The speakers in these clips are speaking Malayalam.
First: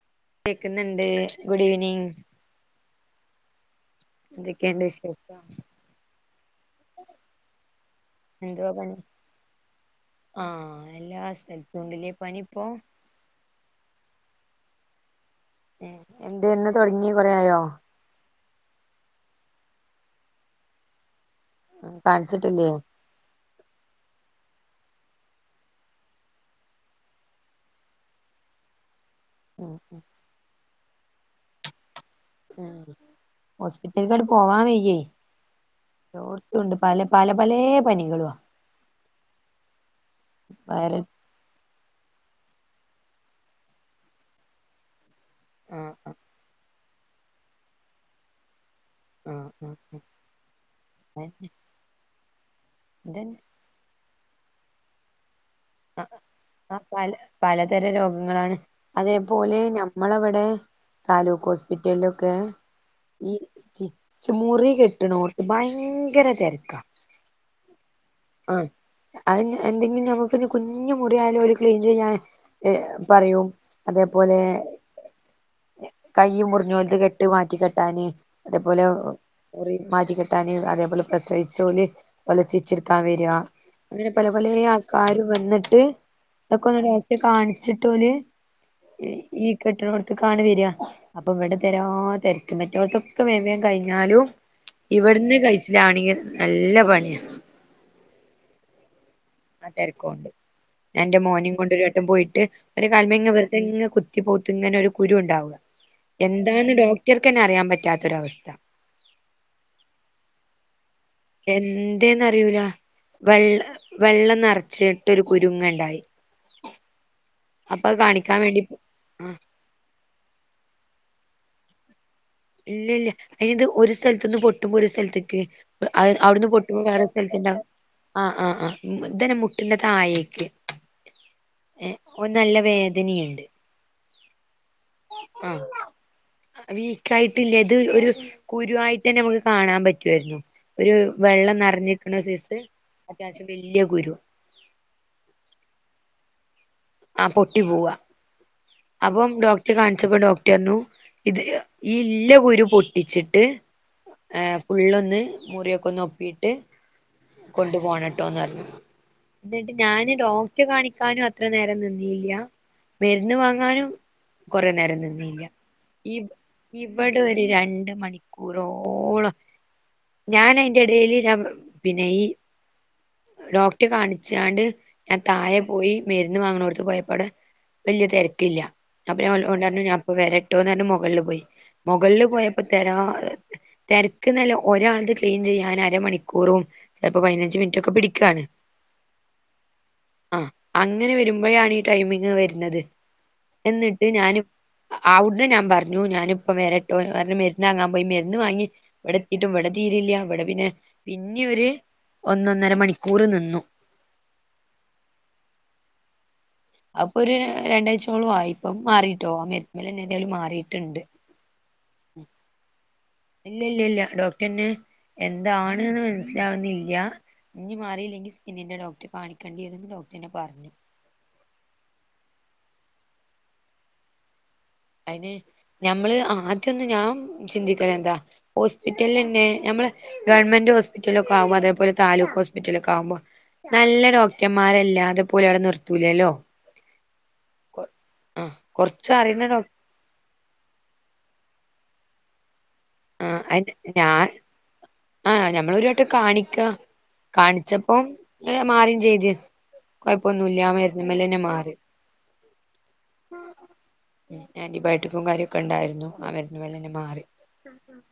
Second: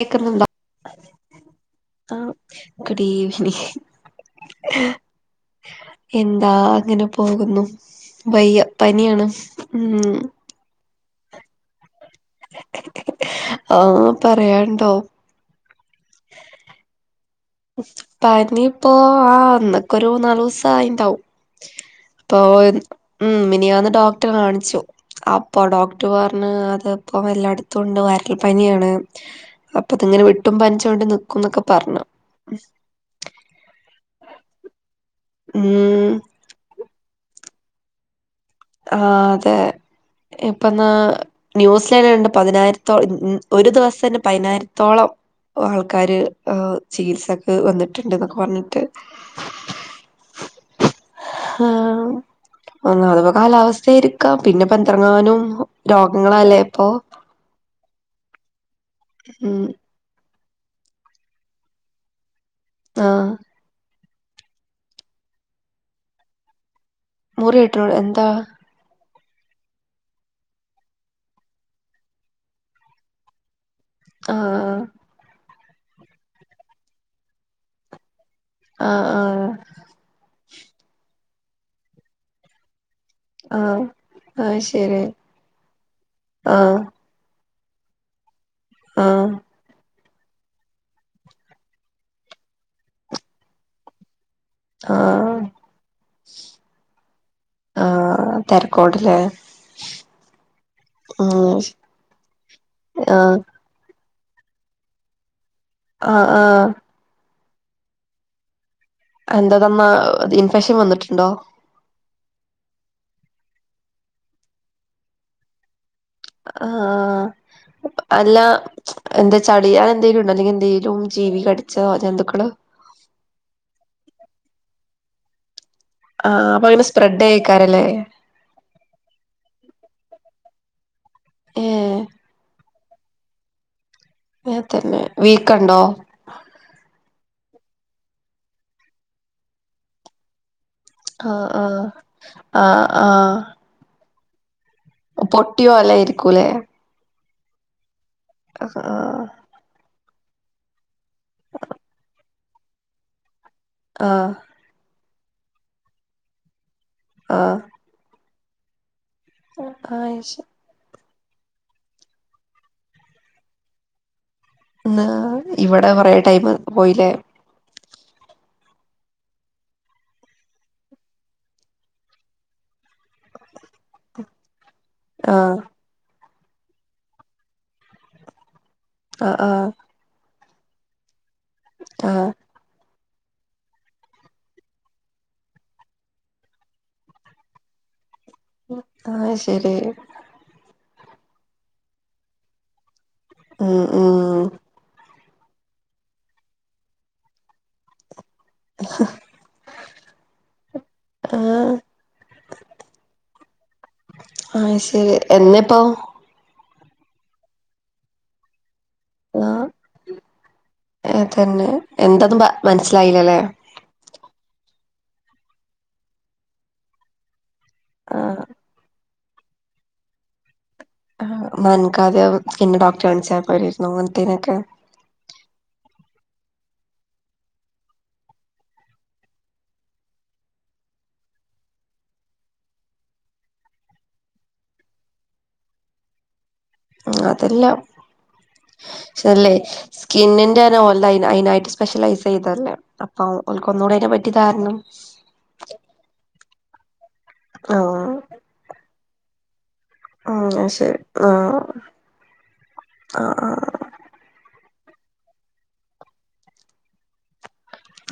കേക്കുന്നുണ്ടോ കേക്ന്ണ്ട് ഗുഡ് ഈവനിങ്. ഗുഡ്ഈവനിങ്. എന്ത ക്കെണ്ട് വിശേഷം. എന്താ അങ്ങനെ പോകുന്നു വയ്യ എന്തുവാ പണി പനിയാണ് മം. ആഹ് എല്ലാ സ്ഥലത്തുണ്ടല്ലേ പനിപ്പോ ആഹ് പറയാണ്ടോ എ എന്ത് ന്നാ തുടങ്ങി കൊറേ ആയോ. പനിപ്പോ ആഹ് ന്നക് ഒരു മൂന്നല്സോം ആയിണ്ടാവും. പ്പൊ കാണിച്ചിട്ടില്ലേ മം മിനിയാന്ന് ഡോക്ടറെ കാണിച്ചു. അപ്പൊ ഡോക്ടർ പറഞ് അത്പ്പോ എല്ലാടത്തും ണ്ട് വൈരൾ പനിയാണ്ന്ന് ഉം അപ്പൊ ഉം അത് ങ്ങനെ വിട്ടും പനിച്ചോണ്ടും നിക്കുന്നൊക്കെ പറഞ്ഞു. ആഹ് ഹോസ്പിറ്റൽക് ആട് പോവാൻ വെയ്യേ. മം. ല്ലോട്ത്തുണ്ട് പല പല പലെ പനികളു ആ. ആഹ് അതെ ഇപ്പന്നാ വൈറൽ ന്യൂസന്നേ ണ്ട് പതിനായിരത്തോളം ഒരു ദിവസം ന്നേ പതിനായിരത്തോളം ആഹ് ആൾക്കാര് ചികിത്സക് വന്നിട്ട്ണ്ട് ന്നൊക്കെ പറഞ്ഞിട്ട് ആഹ് ആഹ് അ. ഒന്നാമത് കാലാവസ്ഥയ അഇരിക്കാ പിന്നെ പന്ത്രങ്ങാനും അ അ പല പലതരം രോഗങ്ങളാണ് അതേപോലെ ഉം ഞ നമ്മളവിടെ താലൂക്ക് ഹോസ്പിറ്റൽ ലൊക്കെ ആഹ് ഈ സ്റ്റി മുറി കെട്ട്ണോർത്ത് ഭയങ്കര തരക്ക. മുറി ഇട്ടോട് എന്താ. ആ അത് എന്തെങ്കിലും നമ്മക്കിത് കുഞ്ഞു മുറിയായാലും ഒരു ക്ലീൻ ചെയ്യാൻ ഏ പറയൂം. അതേപോലെ ആഹ് കൈ മുറിഞ്ഞോലത്ത് കെട്ട് മാറ്റി കെട്ടാന്. അതേപോലെ ആഹ് ആഹ് മുറി മാറ്റി കെട്ടാന് അതേപോലെ പ്രസവിച്ചോല് ഒല ചീച്ചെടുക്കാന്. ആഹ് അങ്ങനെ പല പല ആഹ് ശരി ആൾക്കാര് വന്നിട്ട് ഇതൊക്കെ ആഹ് കാണിച്ചിട്ട് ഓല് ആഹ് ഈ കെട്ടിണോട്ത്ത് കാണ് വോര അപ്പൊ ഇവിടെ തിരാ തിരക്കും മറ്റോടത്തൊക്കെ വേഗം കഴിഞ്ഞാലും. ഇവിടുന്ന് ആഹ് കഴിച്ചിലാണെങ്കി നല്ല പണിയാ. ആ തരക്കോട്ല്ലൊ. ആ തിരക്കുണ്ട് എന്റെ മോനും കൊണ്ടരു വട്ടം പോയിട്ട്. ഒരു കൽമ ഇ ആഹ് വെറുതോ റ്റ പോത്തങ്ങനെ ഒരു കുരു ഉണ്ടാവുക ആഹ് ആഹ് എന്താന്ന് ഡോക്ടർക്ക് തന്നെ അറിയാൻ പറ്റാത്തൊരവസ്ഥ. എന്താ തന്നാ മ ഇൻഫെക്ഷൻ വന്നിട്ടുണ്ടോ? എന്തേന്ന് അറിയൂല വെള്ള വെള്ളം നറച്ചിട്ട് ഒരു കുരുങ്ങണ്ടായി. ആഹ അപ്പൊ അത് അല്ല കാണിക്കാൻ വേണ്ടി പോ ആ എന്താ ചട് അളിയാൻ എന്തെങ്കും ഉണ്ടോ അല്ല എന്തെങ്കിലും ജീവി കടിച്ചോ ജന്തുക്കള് ഇല്ല ഇല്ല അതായത് ഒരു സ്ഥലത്തൊന്ന് പൊട്ടുമ്പോ ഒരു സ്ഥലത്തേക്ക് അവിടുന്ന് ആഹ് അപ്പൊ പൊട്ടുമ്പോ അങ്ങനെ വേറെ സ്പ്രെഡ് സ്ഥലത്തി ണ്ടാവും ആയേക്കാരല്ലേ ആഹ് ആഹ് ആഹ് ഇതനമുട്ടിന്റെ താഴേക്ക് ഏഹ് ഒന് നല്ല വേദനയുണ്ട് ത്തന്നെ ആഹ് വീക്കണ്ടോ വീക്കായിട്ടില്ല ഇത് ഒരു കുരുവായിട്ട് തന്നെ നമുക്ക് കാണാൻ പറ്റുവാരുന്നു ഒരു ആഹ് വെള്ളം ആഹ് നിറഞ്ഞിരിക്കുന്ന സൈസ് ആഹ് അത്യാവശ്യം വലിയ കുരു പൊട്ടിയോലാ ഇരിക്കും ലേ ആഹ് പൊട്ടി പോവുക ആഹ് ആഹ് അപ്പം ഡോക്ടർ കാണിച്ചപ്പോ ഡോക്ടർ പറഞ്ഞു ഇത് ഈ ഇല്ല കുരു പൊട്ടിച്ചിട്ട് ആഹ് ഫുള്ളൊന്ന് മുറിയൊക്കെ ഒന്ന് ഒപ്പിയിട്ട് ആഹ് കൊണ്ടു പോണംട്ടോന്ന് പറഞ്ഞു എന്നിട്ട് ആഹ് ഞാന് ശരി ഡോക്ടർ കാണിക്കാനും അത്ര നേരം നിന്നില്ല മരുന്ന് വാങ്ങ ങ്ങാനും കുറെ നേരം എന്നാ നിന്നില്ല ഇവിടെ കൊറേ ടൈം പോയില്ലേ ഇവിട രണ്ട് മണിക്കൂറോളം ഞാൻ അയിന്റെ ഇടയിൽ പിന്നെ ഈ ഡോക്ടറെ കാണിച്ചാണ്ട് ഞാൻ ആഹ് തായെ പോയി മരുന്ന് വാങ്ങണോടുത്ത് പോയപ്പോടെ വലിയ തിരക്കില്ല അപ്പൊ ആഹ് ആഹ് ഞാൻണ് ഞാൻപ്പ വരട്ടോന്ന് പറഞ്ഞു മുകളില് പോയി മുകളില് ആഹ് പോയപ്പോ തെനോ തിരക്ക് എന്നല്ല ഒരാളത് ക്ലീൻ ചെയ്യാൻ അരമണിക്കൂറും ചിലപ്പോ പതിനഞ്ച് മിനിറ്റ ഒക്കെ പിടിക്കാണ് ആഹ് ശരി ആഹ് അങ്ങനെ വരുമ്പോഴാണ് ഈ ടൈമിങ് വരുന്നത് ഉം എന്നിട്ട് ഉം ഞാനും ആഹ് അവിടന്ന് ഞാൻ പറഞ്ഞു ഞാനിപ്പ വരാട്ടോ മരന്ന് വാങ്ങാൻ പോയി മരുന്ന് വാങ്ങി എവിടെത്തിട്ടും ഇവിടെ തീരില്ല എവിടെ പിന്നെ പിന്നെ ഒര് ആഹ് ഒന്നൊന്നര മണിക്കൂർ നിന്നു അത് ശരി എന്നിപ്പോ അപ്പൊ ഒരു രണ്ടാഴ് ചോളം ആയി ഇപ്പം മാറിട്ടോ ആഹ് മരുന്ന് എന്നെ എന്താലും മാറിയിട്ടുണ്ട് തന്നെ എന്തന്നും മനസ്സിലായില്ലല്ലേ ഇല്ല ഇല്ല ഇല്ല ഡോക്ടറിന് എന്താണ്ന്ന് മനസിലാവുന്നില്ല ഇനി മാറില്ലെങ്കിൽ ആഹ് സ്കിന്നിന്റെ ഡോക്റെ കാണിക്കണ്ടി വരും ഡോക്ടറന്നെ പറഞ്ഞു എന്ന അനക്ക് ആദ്യയം സ്കിൻ ഡോക്ടറെ കാണിച്ചാൽ പോരാരുനോ അങ്ങനത്തേനൊക്കെ അതിന് ഞമ്മള് ആദ്യം ഒന്ന് ഞാൻ ചിന്തിക്കല എന്താ ഹോസ്പിറ്റല തന്നെ നമ്മള് ഗവൺമെൻ്റ് ഹോസ്പിറ്റല ഒക്ക ആകുമോ അതേ പോലെ താലൂക്ക് ഹോസ്പിറ്റലൊക്കെ ആകുമ്പോ നല്ല ഡോക്ടർമാരില്ലാതെ പോലെ അവിടെ നിർത്തൂലല്ലോ ഉം അതെല്ലാം ആഹ് കൊറച്ച് അറിയുന്ന ചെല്ലെ ഡോക് സ്കിന്നിന്റെരോൽതയ്നാ അയ്‌നായിട്ട് സ്പെഷ്യലൈസെയ്തല്ലേ അപ്പൊ ആഹ് ഓൽക്കൊന്നൂടയ്ന്റെ ഞാൻ പറ്റിധാരണം ആഹ് ഞമ്മൾ ഒരുവട്ടം കാണിക്ക കാണിച്ചപ്പ ആഹ് മാറിം ചെയ്ത് കൊയ്പ്പൊന്നുല്ല ആഹ് ശരി മര്ന്ന്മ്മലെന്നെ ആഹ് മാറി ആഹ് ആന്റിബയോട്ടിക്കും കാര്യോക്കെ ഉണ്ടായിര്ന്നു ആഹ് മര്ന്ന്മ്മലെന്നെ മാറി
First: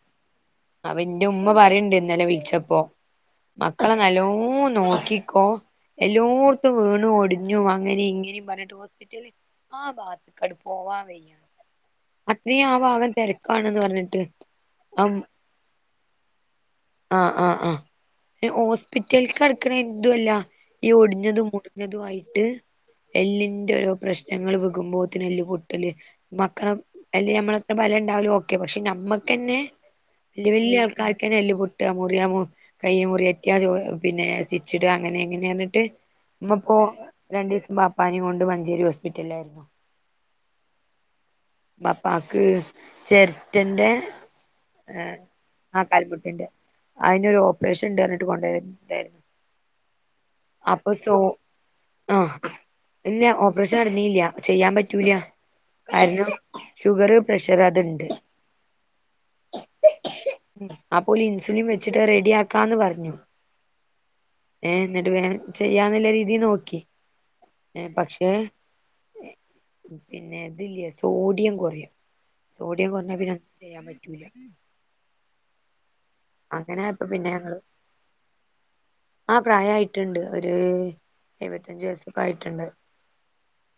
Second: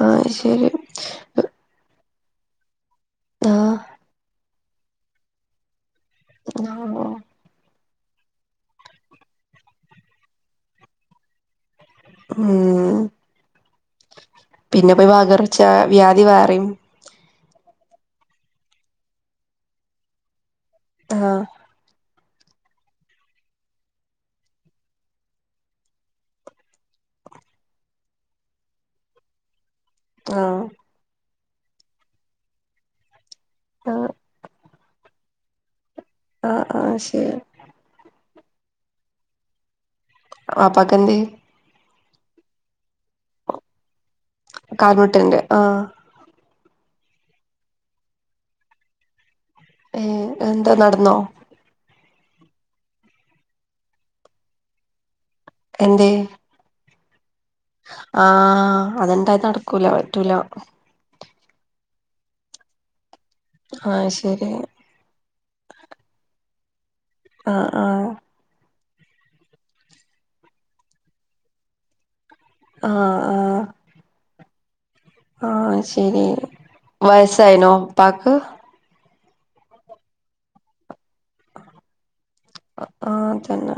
ആഹ് ശരി അപ്പ ന്റെ ഉമ്മ പറിണ്ട് ഇന്നലെ വിൾച്ചപ്പോ മക്കളെ നല്ലോം നോക്കിക്കോ എല്ലോർത്തും വീണു ആഹ് ഓ ടിഞ്ഞു അങ്ങനി ഇങ്ങനിം പർഞ്ഞിട്ട് ഹോസ്പിറ്റൽ ആഹ് ഭാത്ത്ക്കട് പോവാൻ വയ്യ. അത്രേ ആഹ് ഉം ഭാഗം തെരക്കാണ്ന്ന് പർഞ്ഞിട്ട് അം ച വ്യാധി വേറിം ആഹ് ആഹ് ആഹ് ഹോസ്പിറ്റൽ കട്ക്ക്ണതു അല്ല ഈ ആഹ് ഒട്ഞ്ഞതും ഇതുവായിട്ട് എല്ലിന്റെ ഓരോ പ്രശ്നങ്ങൾ വ്കുമ്പോത്തിനെല്ല് പൊട്ടല് മക്കള അല്ലെ നമ്മളത്ര ബലം ഉണ്ടായാലു ഓക്കെ പക്ഷെ ഞമ്മക്കെന്നെ ല്ല്യ ആഹ് വല്ല്യ ആൾക്കാർക്കെന്നെ എല്ല് പൊട്ട മുറ്യ മു കൈയ്യ് മുറ്യറ്റ്യ ചോര ആഹ് പിന്നെ സ്റ്റിച്ചിട് അങ്ങനെ ങ്ങനെർന്നിട്ട് മ്മ ആഹ് പ്പോ ആഹ് ശരി രണ്ടീസം ബാപ്പാനിം കൊണ്ട് മഞ്ചേരി ഹോസ്പിറ്റൽലായിര്ന്നു വാപ്പാക്കെന്തേ ബാപ്പാക്ക് ചെര്റ്റന്റെ കാൽമുട്ട്ന്റെ ആ അ കാൽമുട്ട്ന്റെ അയ്നൊരു ഓപ്പറേഷൻ ണ്ട് അർഞ്ഞിട്ട് കൊണ്ടോയതേനി ഏഹ് എന്താ അപ്പൊ സോ നടന്നോ ആഹ് ഇല്ല്യ ഓപ്പറേഷൻ നട്ന്നീല്ല്യ ചെയ്യാൻ പറ്റൂല എന്തേ കാരണം ഷുഗറും പ്രഷർ അതുണ്ട് ആഹ് അതെന്തായാലും നട്ക്കൂല പറ്റൂല അപ്പോല് ഇൻസുലിൻ വെച്ചിട്ട് റെഡ്യാക്കാന്ന് പർഞ്ഞു ഹാ ശരി എന്നിട്ട് വേം ചെയ്യാന്ന്ള്ള രീതീ നോക്കി ആഹ് ഏ ആഹ് പക്ഷേ പിന്നെ തില്ല്യെ സോഡിയം കൊറിം സോഡിയം കൊർഞാ ആഹ് പിന്നെന്തും ആഹ് ചെയ്യാൻ പറ്റൂല ആഹ് ശരി അങ്ങനായപ്പോ പിന്നെ ഞങ്ങള് വയസായിണോ പ്പാക്ക് ആ പ്രായായിട്ട്ണ്ട് ഒരു എഴ് വത്തഞ്ച് വയസൊക്കാ യിട്ട്ണ്ട് ആഹ് തന്നെ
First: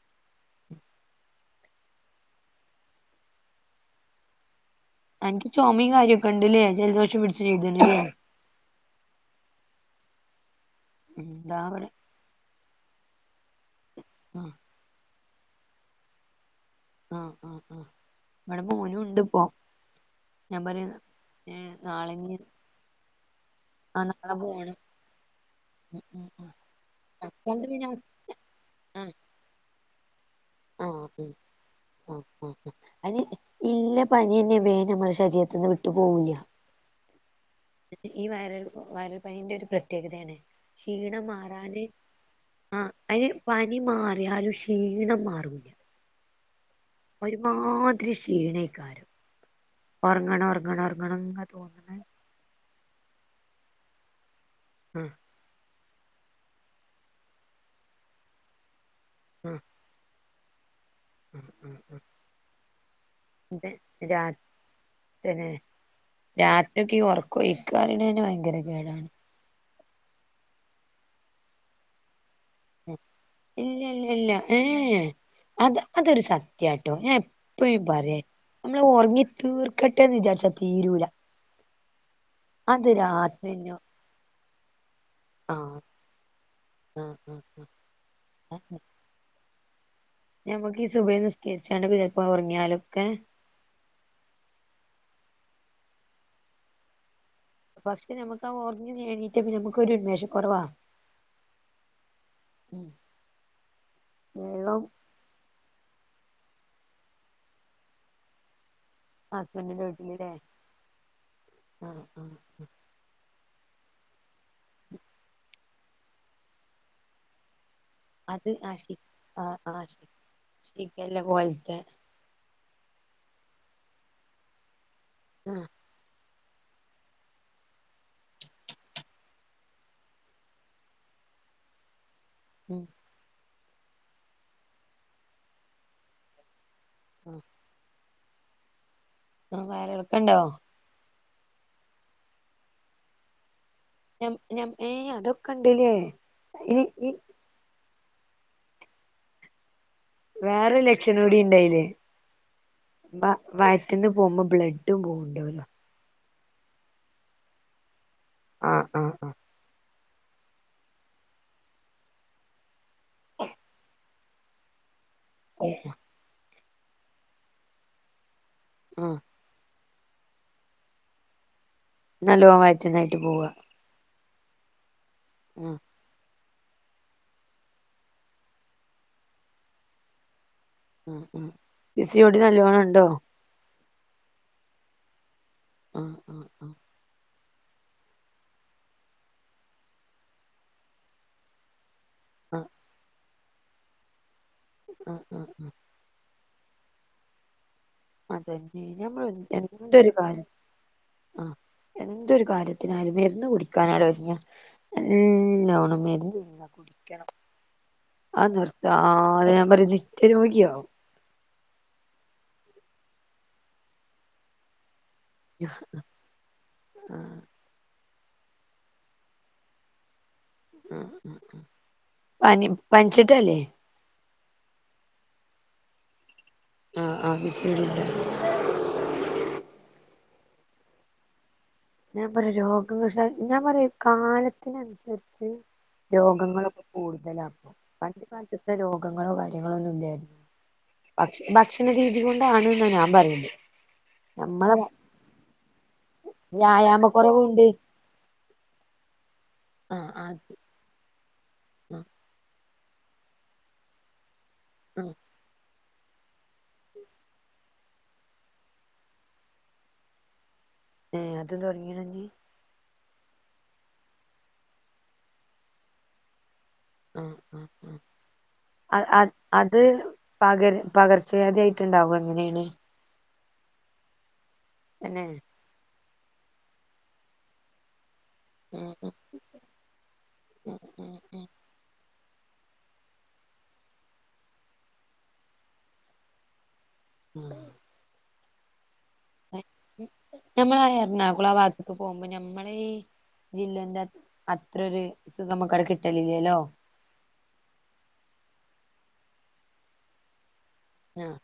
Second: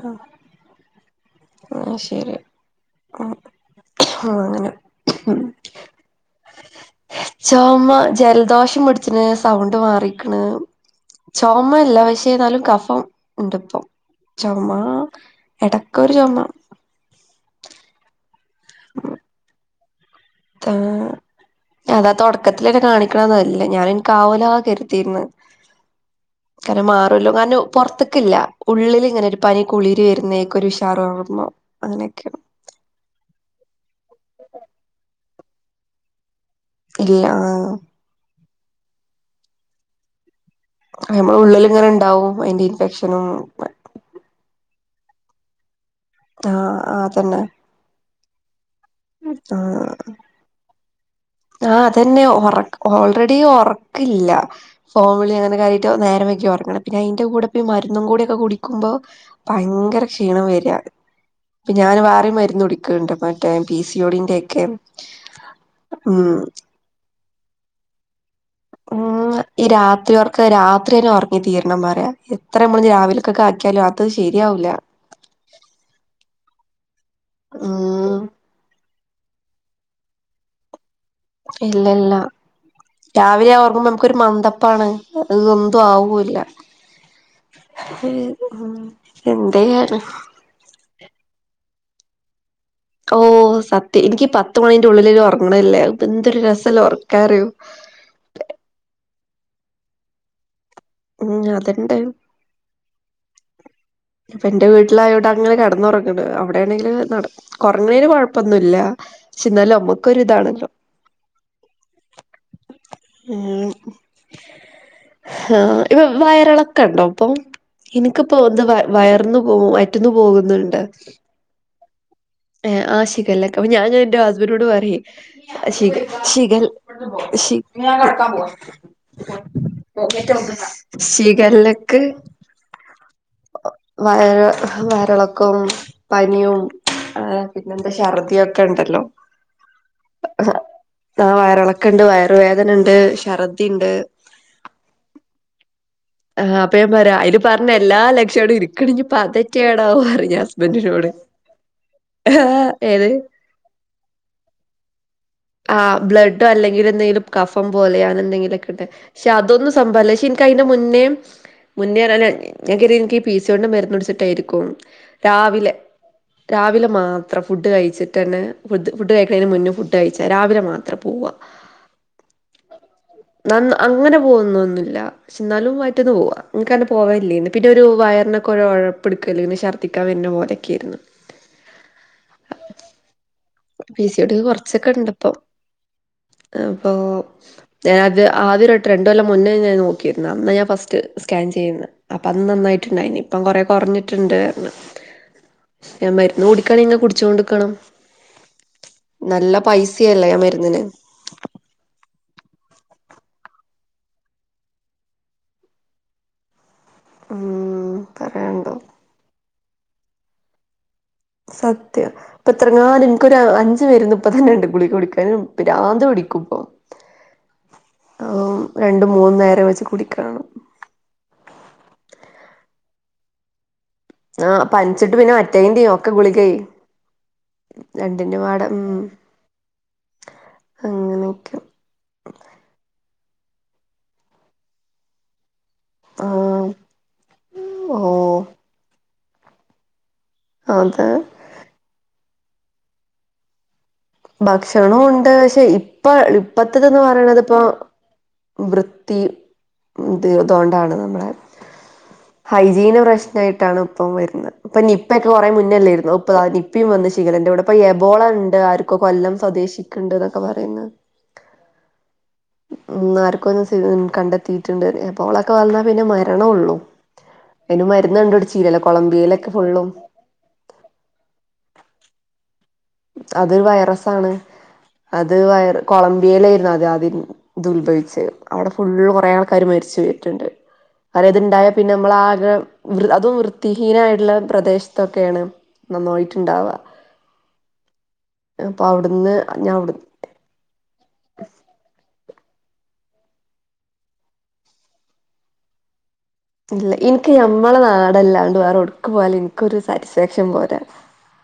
ആ ശരി അ അങ്ങനെ മ് അൻക്ക് ചുമയും കാര്യൊക്കെ ഉണ്ട്ല്ലേ ജലദോഷം പിടിച്ച് ചൊമ ചെയ്തണ്ല്ലേ ജൽദോഷം പിട്ച്ചിണ് സൗണ്ട് മാറി ക്ക്ണ് എന്താ ചൊമ ഇവിടെ ല്ല പക്ഷേ ന്നാലും കഫം ണ്ട്പ്പം ആ ചൊമ എടക്കൊരു ചൊമ ആ ആ ആ വടെ മോനും ണ്ട് പ്പോ താ അതാ നാളെ ഇനി തൊട്ക്കത്തിലെന്നെ കാണിക്ക്ണ നല്ലെ ഞാനിന്കാവൂലാ കര്തിര്ന്ന് മ് മ് ക്കാര മാറല്ലോ കാര്ണം പൊർത്ത്ക്കില്ല ഉള്ളില് ആഹ് ങ്ങനെ ര് പനി കുളിര് വര്ന്നേക്കൊരു ആഹ് ഉം ഉഷാറാകുമ്പോ അങ്ങനെക്ക്യാ [inaudible] അയ്ന് ഇല്ല പന്യന്നെ വേം ഞമ്മളെ ശരീരത്ത്ന്ന് വിട്ട് പോവില്ല്യ ഇല്ലാ ഈ വയറൽ വയറൽ പനിന്റൊരു പ്രത്യേകതേണ് ക്ഷീണം നമ്മള ഉള്ളിൽ മാറാന് ഇങ്ങനെ ഉണ്ടാവും അതിന്റെ ആ ഇൻഫെക്ഷനും അയ്ന് പനി മാറ്യാലു ക്ഷീണം മാറൂല ആഹ് ആ ഒരുമാതിരി ക്ഷീണേക്കാരം ആഹ് ആണോർങ്ങണം ഒർങ്ങണം ന്ന് ആഹ് അതെന്നെ ഒറക് ഓൾറെഡി ഒറക്കില്ല ആഹ് ഫോൺവിളി അങ്ങനെക്കായി റ്റൊ നേരം വൈക്യാ ഒർങ്ണേ പിന്നെ അയ്ന്റെ കൂടെപ്പോ ഈ മര്ന്നും കൂടി ഒക്കെ കുടിക്കുമ്പോ ആഹ് ഭയങ്കര ക്ഷീണം വര്യാ ഞാൻ വേറിം മര്ന്നുടിക്ക്ണ്ട് പ തെ രാ തെന്നെ ഉം രാത്രിയൊക്കെ ഈ ഒറക്കൊയിക്ക റിണെന്നെ ഭയ ങ്കര കേടാണ് ഉം ഈ രാത്രിയൊർക്കം രാത്രിയെന്നെ ഒറങ്ങി തീരണം പറ്യ മ് ഇല്ല ല്ല ല്ല്യ ഏഹേ അത് അതൊരു സത്യട്ടോ ഞാൻ എപ്പഴും പറിം ഉം ഞമ്മള് ഒർങ്ങി തീർക്കട്ടെ ന്ന് വിചാരിച്ചാ തീരൂല ഇല്ല ല്ല അത് രാത്രി രാവിലെ ന്നെ ഒർങ്ങുമ്പോ നമുക്കൊരു മന്ദപ്പാണ് ഹ് എന്തും ആവുല്ല അഹ് അഹ് അഹ് ഉം ഉം എന്തെയ്യാണ് ഞമ്മക്കീ സുബഹി നിസ്കര്ച്ചാണ്ട് ക്ക [unintelligible] ൽപ്പ് ഒറ്ങ്ങ്യാലും. ഓ സത്യ. ഇന്ക്കീ പത്ത് മണിന്റെ ഉള്ളിലൊര് ഒർങ്ങണെല്ലേ അഹ്പ്പൊ ന്തൊരു രസല്ല ഒർക്കാറ്യൊ. പക്ഷെ ഞമ്മക്ക് അഹ് ഒർങ്ങി എണീറ്റ പിന്നെ ഞമ്മക്കൊരു ഉന്മേഷകൊറവാ. ഉം അത് ഇണ്ട് ഇപ്പന്റെ വേഗം വീട്ടിലായ ഇങ്ങനെ കട്ന്നൊറങ്ണ്. അവിടേണെങ്കില് നട് ഒറ്ങ്ങ്ണേന് കൊഴപ്പൊന്നുല്ല. പക്ഷെ എന്നാലും ഹസ്ബന്റിന്റെ വീട്ടില് ലെ നമ്മുക്കൊരിതാണല്ലോ ആഹ് ആഹ് ആഹ്. ഉം ഹാ ഇപ്പ വയറിളക്ക ഇണ്ടോ ഇപ്പം ഇന്ക്ക്പ്പോ അത് ഒന്ന് വ ആശി വയർന്നു ആ പോ ആ വയറ്റ്ന്നു പോവുന്ന്ണ്ട്. ശിഖല്ല പോലത്തെ ഏഹ് ആ ശിഖല്ലൊക്കെ. അപ്പ ഞാൻ ഇങ്ങനെ ഇന്റെ ഹസ്ബന്റ്നോട് പറ്യെ ആ ശിഖ ശിഖ ഷി [unintelligible] [unintelligible] [unintelligible] ശീഖല്ലക്ക് ഉം വയറ വയറളക്കം പനിയും ആ ആഹ് പിന്നെന്താ ഛർദിയൊക്കെ ഇണ്ടല്ലോ. ആ വയറിളക്കണ്ടോ ആ വയറെളക്കണ്ട് വയറുവേദനണ്ട് ഛർദ്ദി ഇണ്ട്. ഞം ഞം ഏഹ് അതൊക്കെ ഇണ്ട് ലേ. ആഹ് അപ്പഞാൻ പറ്യ അയ്ല് പർഞ്ഞല്ലാ ലക്ഷണും ഇൻക്ക്ട്. ഇഞ് പ്പതറ്റേണാവൊ. വേറെ ലക്ഷണൂടി ഇണ്ടയ്ല്. ഏത് വ വയറ്റ്ന്ന് പോകുമ്പോ ബ്ലഡും പോവ്ണ്ടോലൊ. ടൊ അല്ലെങ്കില് എന്തെങ്കിലും എന്തേലും കഫം പോലെ അങ്ങനെ എന്തെങ്കിലൊക്കെ ആഹ് ഇട്ട് ആഹ് ക്ഷേ അതൊന്നും സംഭവല്ല ക്ഷേ ഇന്ക്കയിന്റെ മുൻ ന്നേം മുന്നേ അർഞാല് ഞാൻ കെർധി ഇൻക്കി പി സ്യോടിന്റെ മര്ന്ന് കുട്ച്ചിട്ടായിരിക്കും. രാവിലെ ആഹ് രാവിലെ മാത്രം ഫുഡ് കഴിച്ചിട്ടെന്നെ. ഫുദ് ഫുഡ് ആഹ് കഴിക്ക്‌ണേന്റെ മുന്ന് [unintelligible] ഡയിച്ച രാവിലെ മാത്രം പോവ നല്ലോം വയറ്റ്ന്നായിട്ട് പോവ അങ്ങനെ പോവുന്നൊന്നുല്ല ക്ഷെ ന്നാലും. ആഹ് റ്റ്ന്ന് പോവാ. ഇൻക്കന്നെ പോവേല്ലേന്ന് പിന്നൊരു വയർനൊക്കൊ രൊയപ്പ്‌ട്ക്കല് ന്നെ ശർദിക്കാ വര്ന്ന പോലെ. അഹ് അഹ് പി സി ഓടി നല്ലോണം ഇണ്ടോ. പി സി ഓടി കൊർച്ചൊക്കെ ഇണ്ട്പ്പം. ആഹ് ആഹ് ആഹ് ഇപ്പോ ഞാത് ആദ്യൊരട്ടം രണ്ടൊല്ലം മുന്നേ ഞാൻ നോക്കിരുന്നു അന്ന് ഞാൻ. ഫസ്റ്റ് സ്കാൻ ചെയ്യുന്നെ അപ്പം അന്ന് ആഹ് നന്നായിട്ട്ണ്ടായിനി. ഇപ്പം കൊറേ കൊർഞ്ഞിട്ട്ണ്ട്. അഹ് അഹ് അഹ് ഞാൻ മര്ന്ന് കുടിക്കാണെങ്കി ഇങ്ങെനെ കുടിച്ചോണ്ട്ക്കണം. അതെന്നെ ഞമ്മള് നല്ല എന്തൊരു പൈസയല്ലേ ആ കാര്യം. മരുന്നിന് ആ എന്തൊരു കാര്യത്തിനായാലും മരുന്ന് കുടിക്കാനാനാണ്ട് ഒര്ങ്ങ്യ. നല്ലോണം മെര്ന്ന്ങ്ങനെ കുടി ക്ക്യണം. ഉം ആ പറയാണ്ടോ നിർത്താതെ ഞാൻ പറ്യ നിത്യ രോഗിയാവും. സത്യം ഇപ്പ എത്രങ്ങാനും ഇൻക്കൊരു അഞ്ച് മര്ന്ന് ഇപ്പ തന്നെ ഇണ്ട്. ഗുളിക കുടിക്കാനും. ആഹ് പിരാന്ത്‌ പിടിക്കും ഇപ്പൊ. ആ ഹു രണ്ട് മൂന്ന് നേരം വെച്ച് കുടിക്കണം. അഹ് അഹ് ആഹ് പനി പനിച്ചിട്ടെല്ലേ ആഹ് പനിച്ചിട്ട് പിന്നെ മറ്റേയ്ന്റെ ഒക്കെ ഗുളികെ ആഹ് ആഹ് പി സി ഓ ഡി ഉണ്ട് രണ്ടിന്റെ പാടെ ഉം അങ്ങനൊ ഒക്കെ ഞാൻ പറയാ രോഗവഷ ഞാൻ പറയാ കാലത്തിനനുസരിച്ച്. ആ രോഗങ്ങളൊക്കെ കൂടുതലാഇപ്പൊ. ഓ പണ്ട് കാലത്ത്ത്തെ രോഗങ്ങളോ കാര്യങ്ങളോ ഒന്നുല്ലായിരുന്നു. അതെ ഭക്ഷ ഭക്ഷണ രീതി കൊണ്ടാണ് ഇന്നാ ഞാൻ പറയല്. നമ്മളെ ഭക്ഷണോണ്ട് പക്ഷെ, ഇപ്പൊ ഇപ്പത്തത് ന്ന് വ്യായാമ പറയണതിപ്പൊ കൊറവുണ്ട് വൃത്തി, ആഹ് ഇത് ആഹ് തോണ്ടാണ് നമ്മളെ ആഹ് ഹൈജീന് പ്രശ്നായിട്ടാണ് ഇപ്പം വരുന്നത്. ഇപ്പൊ ആഹ് നിപ്പക്കെ കൊറേ മുന്നെല്ലേര്ന്നോ? ഇപ്പൊ ആഹ് നിപ്പിം വന്ന് ശിഗല്ലന്റെ കൂടെ. ഇപ്പൊ എബോളണ്ട് ആർക്കോ കൊല്ലം സ്വദേശിക്ക്ണ്ട് ന്നൊക്കെ പറയുന്ന് ഏഹ് അതും തൊട്ങ്ങീണൊഞ്ഞ് ഉം ആർക്കോ ഒന്ന് കണ്ടെത്തീട്ട്ണ്ട്. എബോളൊക്കെ വന്നാ പിന്നെ മരണൊള്ളൂ. ആഹ് ആഹ് അയ്ന് മരുന്ന് കണ്ടുട്ച്ചീല്ലല്ലോ, കൊളംബിയലൊക്കെ ഫുള്ളും പകര് പകർച്ചവ്യാധി ആയിട്ട്ണ്ടാവു അങ്ങനേണ്. അത് വൈറസാണ്. തന്നെ അത് വൈറ് കൊളംബിയിലേര്ന്നു അത് ആദ്യം ഇത് ഉത്ഭവിച്ചത്. അവടെ ഉം ഫുള്ള് ഉം കൊറേ ആൾക്കാര് മരിച്ചുപോയിട്ട്ണ്ട്. ഉം [unintelligible] ഉം ഇത്ണ്ടായ പിന്നെ നമ്മളാകെ, വൃ അതും വൃത്തിഹീനമായിട്ട്ള്ള പ്രദേശത്തൊക്കേണ്. നന്നായിട്ട്ണ്ടാവാ [unintelligible] അപ്പൊ അവ്ട്ന്ന് ഞാ അവ്ട് ഞമ്മളാ എറണാകുളം ആ ഭാഗത്ത്ക്ക് പോകുമ്പോ, ഞമ്മളെ ഈ ജില്ലന്റെ അത്രൊര് സുഖമ്മക്കവടെ കിട്ടലില്ലല്ലോ. ഇല്ല, ഇൻക്ക് ഞമ്മളെ നാടല്ലാണ്ട് വേറെവ്ട്ക്ക് പോയാലും ഇൻക്കൊര് സാറ്റിസ്ഫാക്ഷൻ പോരാ. ആഹ്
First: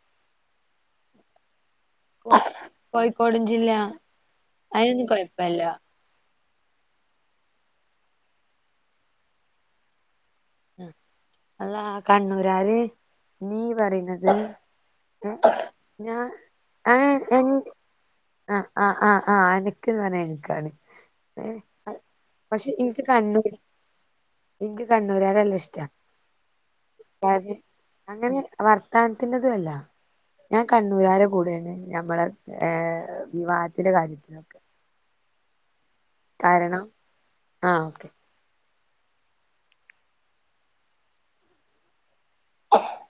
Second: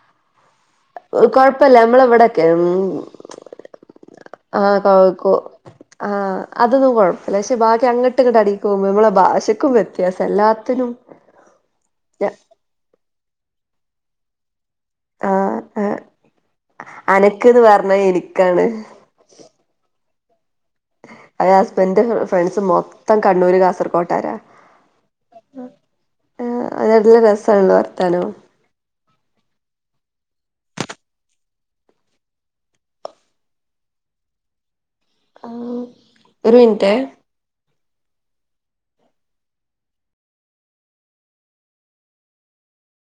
കൊഴപ്പല്ല കോ നമ്മളെവ്ടൊക്കെ, മ് കോഴിക്കോടും ജില്ല ആ അയിനൊന്നും കോഴ്കോ കൊഴപ്പല്ല ആഹ്, അതൊന്നും കൊഴപ്പല്ല. ക്ഷെ ബാക്കി അങ്ങട്ട്ങ്ങട്ട് അടീക്ക് പോവുമ്പോ, നമ്മളെ ഭാഷക്കും വ്യത്യാസം എല്ലാ അല്ലാ കണ്ണൂരാര് നീ പറയുന്നത് ഏഹ് ആഹ് ആഹ് ഞാൻ ഏഹ് അനക്ക്ന്ന് എന്ത് പറഞ്ഞ അ എനിക്കാണ് അ അ ആഹ് അന ക്ക് ന്നർഞ്ഞാ ഇൻക്കാണ് അത് ഏഹ് ഹസ്ബൻന്റെ ഫ്രണ്ട്സ് പക്ഷെ ഇൻക്ക് മൊത്തം കണ്ണൂര്, കാസർകോട്ടാരാ ഇൻക്ക് കണ്ണു രാരെ നല്ല ഇഷ്ട. ആഹ് അത് നല്ല [unintelligible] രസാണല്ലോ വർത്താനം അങ്ങനെ വർത്താനത്തിന്റെതു അല്ല ഞാൻ കണ്ണൂരാരെ കൂടേണ്, ഞമ്മളെ വിവാഹത്തിന്റെ കാര്യത്തിലൊക്കെ [unintelligible] ഒരു കാരണം മിനിറ്റേ ആഹ് ഓക്കെ. [inaudible]